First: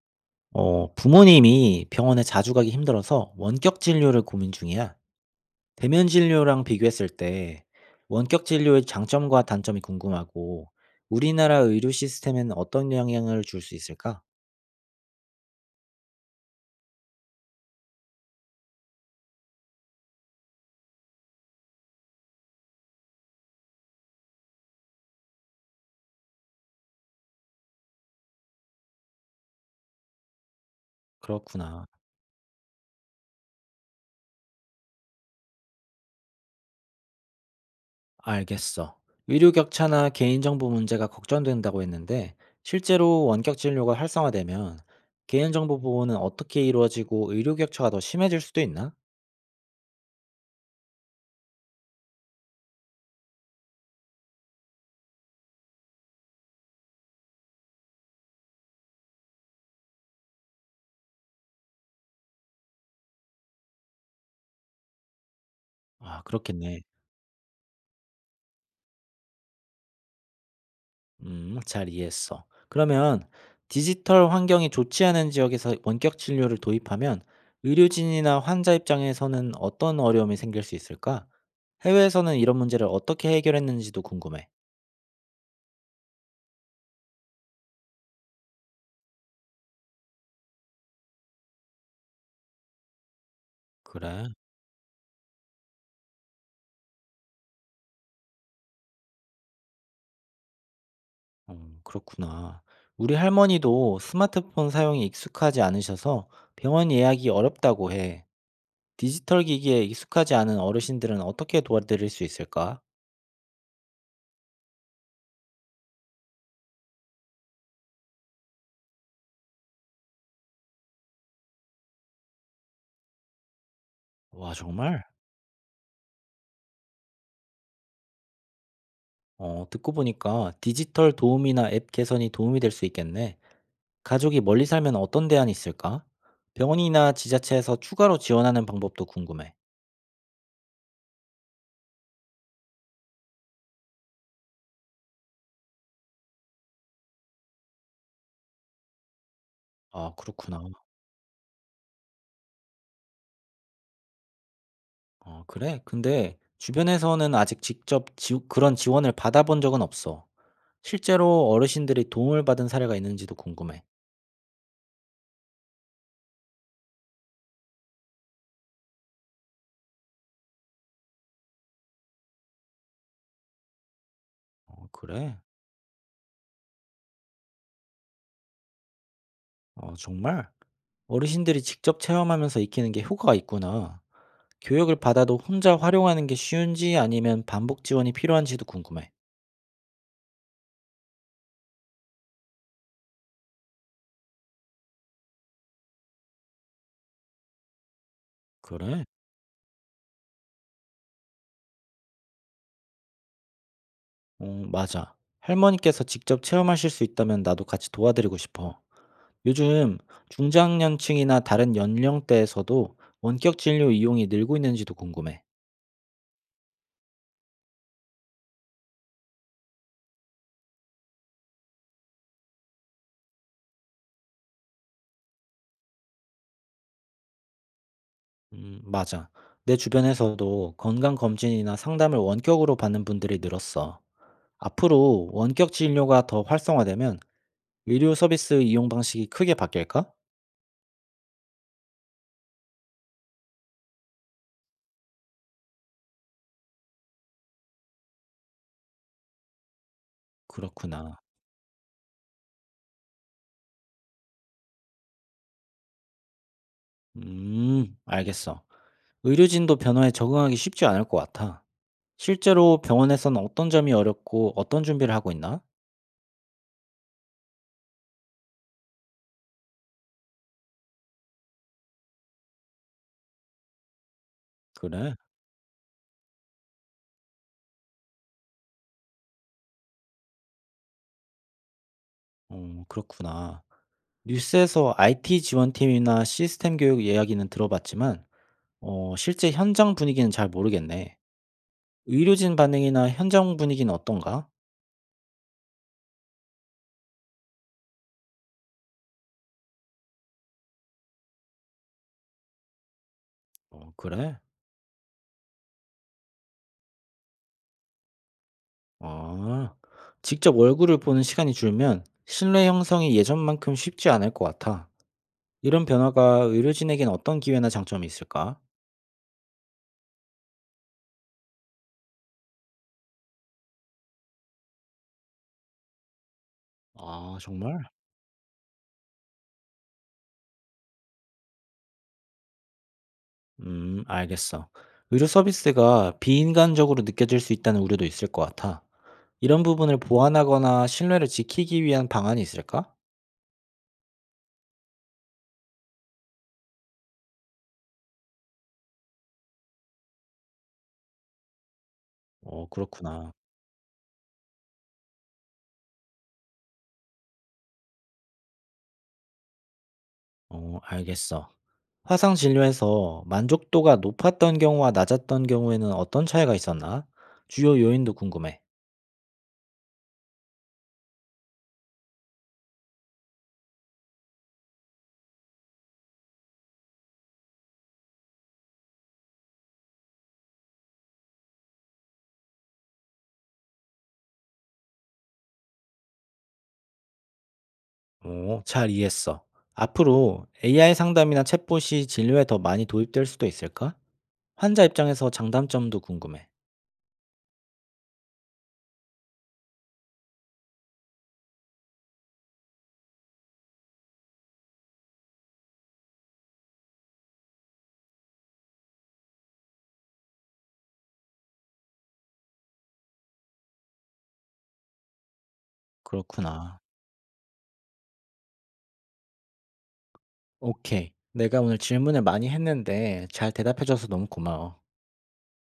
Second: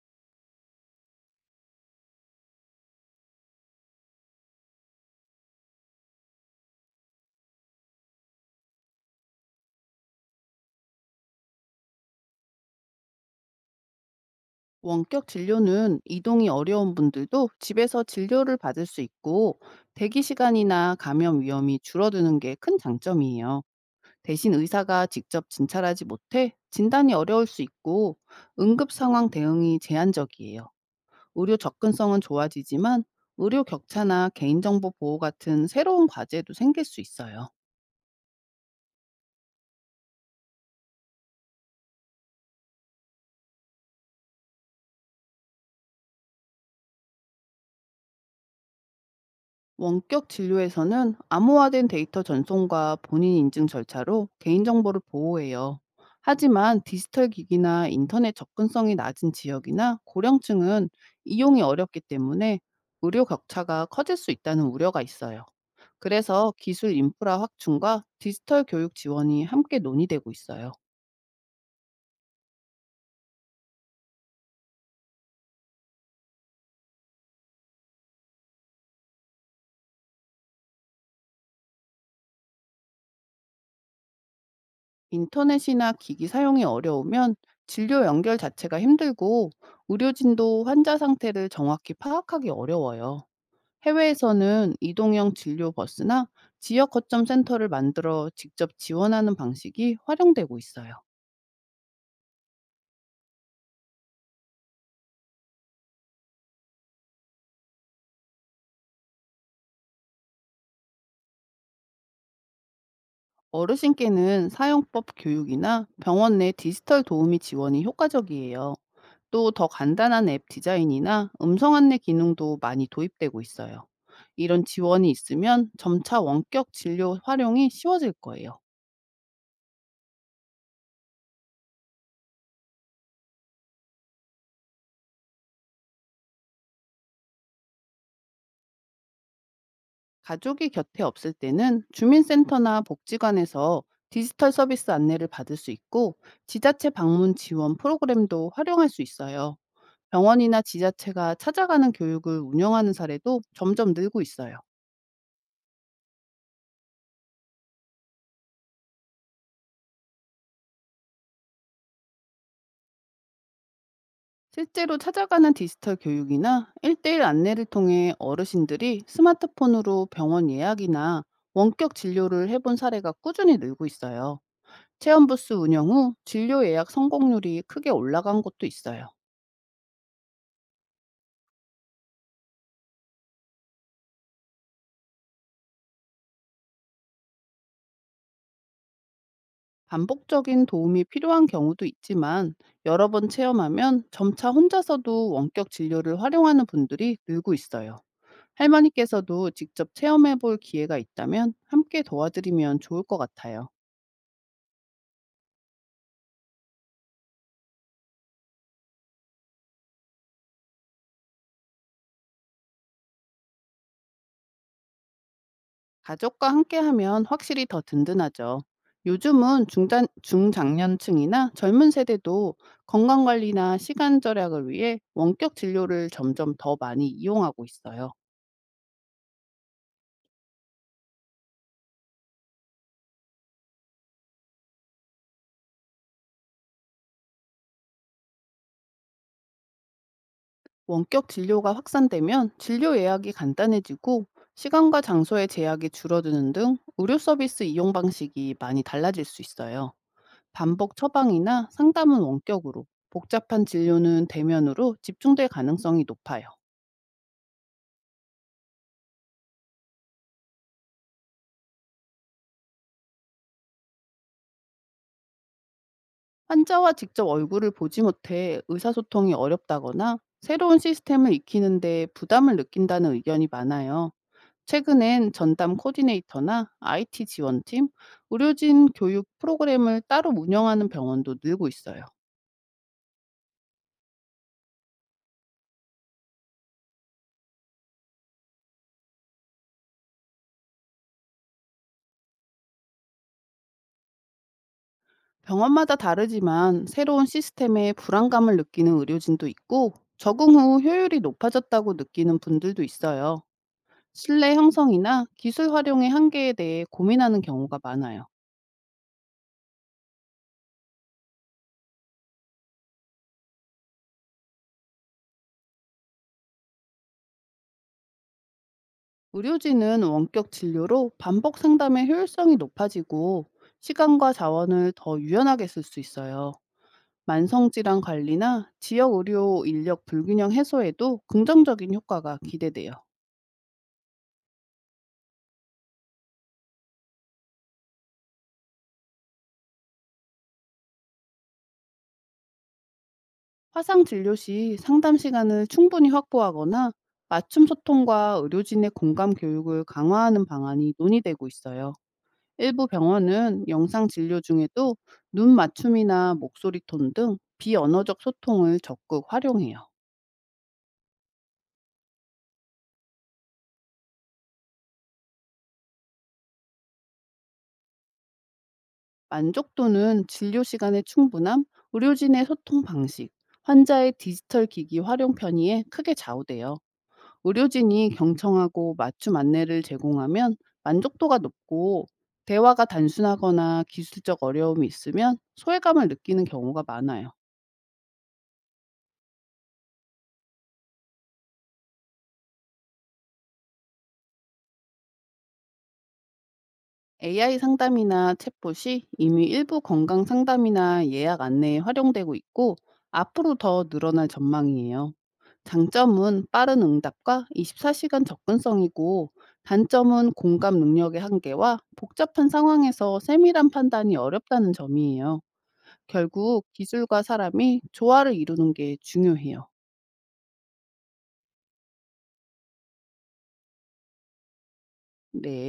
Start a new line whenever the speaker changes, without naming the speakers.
부모님이 병원에 자주 가기 힘들어서 원격 진료를 고민 중이야. 대면 진료랑 비교했을 때 원격 진료의 장점과 단점이 궁금하고 우리나라 의료 시스템에는 어떤 영향을 줄 수 있을까?
원격 진료는 이동이 어려운 분들도 집에서 진료를 받을 수 있고, 대기 시간이나 감염 위험이 줄어드는 게 큰 장점이에요. 대신 의사가 직접 진찰하지 못해 진단이 어려울 수 있고, 응급 상황 대응이 제한적이에요. 의료
그렇구나.
접근성은 좋아지지만, 의료 격차나 개인정보 보호 같은 새로운 과제도 생길 수 있어요.
알겠어. 의료 격차나 개인정보 문제가 걱정된다고 했는데 실제로 원격 진료가 활성화되면 개인정보 보호는 어떻게 이루어지고 의료 격차가 더 심해질 수도 있나?
원격 진료에서는 암호화된 데이터 전송과 본인 인증 절차로 개인정보를 보호해요. 하지만 디지털 기기나 인터넷 접근성이 낮은 지역이나 고령층은 이용이 어렵기 때문에, 의료 격차가 커질 수 있다는 우려가 있어요.
아,
그래서
그렇겠네.
기술 인프라 확충과 디지털 교육 지원이 함께 논의되고 있어요.
잘 이해했어. 그러면 디지털 환경이 좋지 않은 지역에서 원격 진료를 도입하면 의료진이나 환자 입장에서는 어떤 어려움이 생길 수 있을까? 해외에서는 이런 문제를 어떻게 해결했는지도 궁금해.
인터넷이나 기기 사용이 어려우면 진료 연결 자체가 힘들고, 의료진도 환자 상태를 정확히 파악하기 어려워요.
그래?
해외에서는 이동형 진료 버스나 지역 거점 센터를 만들어 직접 지원하는 방식이 활용되고 있어요.
그렇구나. 우리 할머니도 스마트폰 사용이 익숙하지 않으셔서 병원 예약이 어렵다고 해. 디지털 기기에 익숙하지 않은 어르신들은 어떻게 도와드릴 수 있을까?
어르신께는 사용법 교육이나 병원 내 디지털 도우미 지원이 효과적이에요. 또 더 간단한 앱 디자인이나 음성 안내 기능도 많이 도입되고 있어요.
와,
이런
정말?
지원이 있으면 점차 원격 진료 활용이 쉬워질 거예요.
듣고 보니까 디지털 도우미나 앱 개선이 도움이 될 수 있겠네. 가족이 멀리 살면 어떤 대안이 있을까? 병원이나 지자체에서 추가로 지원하는 방법도 궁금해.
가족이 곁에 없을 때는 주민센터나 복지관에서 디지털 서비스 안내를 받을 수 있고, 지자체 방문 지원 프로그램도 활용할 수 있어요.
아,
병원이나
그렇구나.
지자체가 찾아가는 교육을 운영하는 사례도 점점 늘고 있어요.
어, 그래? 근데 주변에서는 아직 그런 지원을 받아본 적은 없어. 실제로 어르신들이 도움을 받은 사례가 있는지도 궁금해.
실제로 찾아가는 디지털 교육이나 1대1 안내를 통해 어르신들이 스마트폰으로 병원 예약이나 원격 진료를 해본 사례가 꾸준히 늘고 있어요.
어, 그래?
체험부스 운영 후 진료 예약 성공률이 크게 올라간 곳도 있어요.
어, 정말? 어르신들이 직접 체험하면서 익히는 게 효과가 있구나. 교육을 받아도 혼자 활용하는 게 쉬운지 아니면 반복 지원이 필요한지도 궁금해.
반복적인 도움이 필요한 경우도 있지만, 여러 번 체험하면 점차 혼자서도 원격 진료를 활용하는 분들이 늘고 있어요.
그래?
할머니께서도 직접 체험해 볼 기회가 있다면 함께 도와드리면 좋을 것 같아요.
어, 맞아. 할머니께서 직접 체험하실 수 있다면 나도 같이 도와드리고 싶어. 요즘 중장년층이나 다른 연령대에서도 원격 진료 이용이 늘고 있는지도 궁금해.
가족과 함께 하면 확실히 더 든든하죠. 요즘은 중장년층이나 젊은 세대도 건강관리나 시간 절약을 위해 원격 진료를 점점 더 많이 이용하고 있어요.
맞아. 내 주변에서도 건강검진이나 상담을 원격으로 받는 분들이 늘었어. 앞으로 원격 진료가 더 활성화되면 의료 서비스 이용 방식이 크게 바뀔까?
원격 진료가 확산되면 진료 예약이 간단해지고, 시간과 장소의 제약이 줄어드는 등 의료 서비스 이용 방식이 많이 달라질 수 있어요. 반복
그렇구나.
처방이나 상담은 원격으로, 복잡한 진료는 대면으로 집중될 가능성이 높아요.
알겠어. 의료진도 변화에 적응하기 쉽지 않을 것 같아. 실제로 병원에서는 어떤 점이 어렵고 어떤 준비를 하고 있나?
환자와 직접 얼굴을 보지 못해 의사소통이 어렵다거나, 새로운 시스템을 익히는데 부담을 느낀다는 의견이 많아요.
그래?
최근엔 전담 코디네이터나 IT 지원팀, 의료진 교육 프로그램을 따로 운영하는 병원도 늘고 있어요.
어 그렇구나. 뉴스에서 IT 지원팀이나 시스템 교육 이야기는 들어봤지만 실제 현장 분위기는 잘 모르겠네. 의료진 반응이나 현장 분위기는 어떤가?
병원마다 다르지만, 새로운 시스템에 불안감을 느끼는 의료진도 있고 적응 후 효율이 높아졌다고 느끼는 분들도 있어요.
어 그래?
신뢰 형성이나 기술 활용의 한계에 대해 고민하는 경우가 많아요.
아. 직접 얼굴을 보는 시간이 줄면 신뢰 형성이 예전만큼 쉽지 않을 것 같아. 이런 변화가 의료진에겐 어떤 기회나 장점이 있을까?
의료진은 원격 진료로 반복 상담의 효율성이 높아지고, 시간과 자원을 더 유연하게 쓸 수 있어요.
아 정말?
만성질환 관리나 지역 의료 인력 불균형 해소에도 긍정적인 효과가 기대돼요.
알겠어. 의료 서비스가 비인간적으로 느껴질 수 있다는 우려도 있을 것 같아. 이런 부분을 보완하거나 신뢰를 지키기 위한 방안이 있을까?
화상 진료 시 상담 시간을 충분히 확보하거나, 맞춤 소통과 의료진의 공감 교육을 강화하는 방안이 논의되고 있어요.
어,
일부
그렇구나.
병원은 영상 진료 중에도 눈 맞춤이나 목소리 톤 등 비언어적 소통을 적극 활용해요.
어, 알겠어. 화상 진료에서 만족도가 높았던 경우와 낮았던 경우에는 어떤 차이가 있었나? 주요 요인도 궁금해.
만족도는 진료 시간의 충분함, 의료진의 소통 방식, 환자의 디지털 기기 활용 편의에 크게 좌우돼요. 의료진이 경청하고 맞춤 안내를 제공하면 만족도가 높고, 대화가 단순하거나 기술적 어려움이 있으면 소외감을 느끼는 경우가 많아요.
어, 잘 이해했어. 앞으로 AI 상담이나 챗봇이 진료에 더 많이 도입될 수도 있을까? 환자 입장에서 장단점도 궁금해.
AI 상담이나 챗봇이 이미 일부 건강 상담이나 예약 안내에 활용되고 있고, 앞으로 더 늘어날 전망이에요. 장점은 빠른 응답과 24시간 접근성이고, 단점은 공감 능력의 한계와 복잡한 상황에서 세밀한 판단이 어렵다는 점이에요. 결국
그렇구나.
기술과 사람이 조화를 이루는 게 중요해요.
오케이. 내가 오늘 질문을 많이 했는데 잘 대답해 줘서 너무 고마워.
네.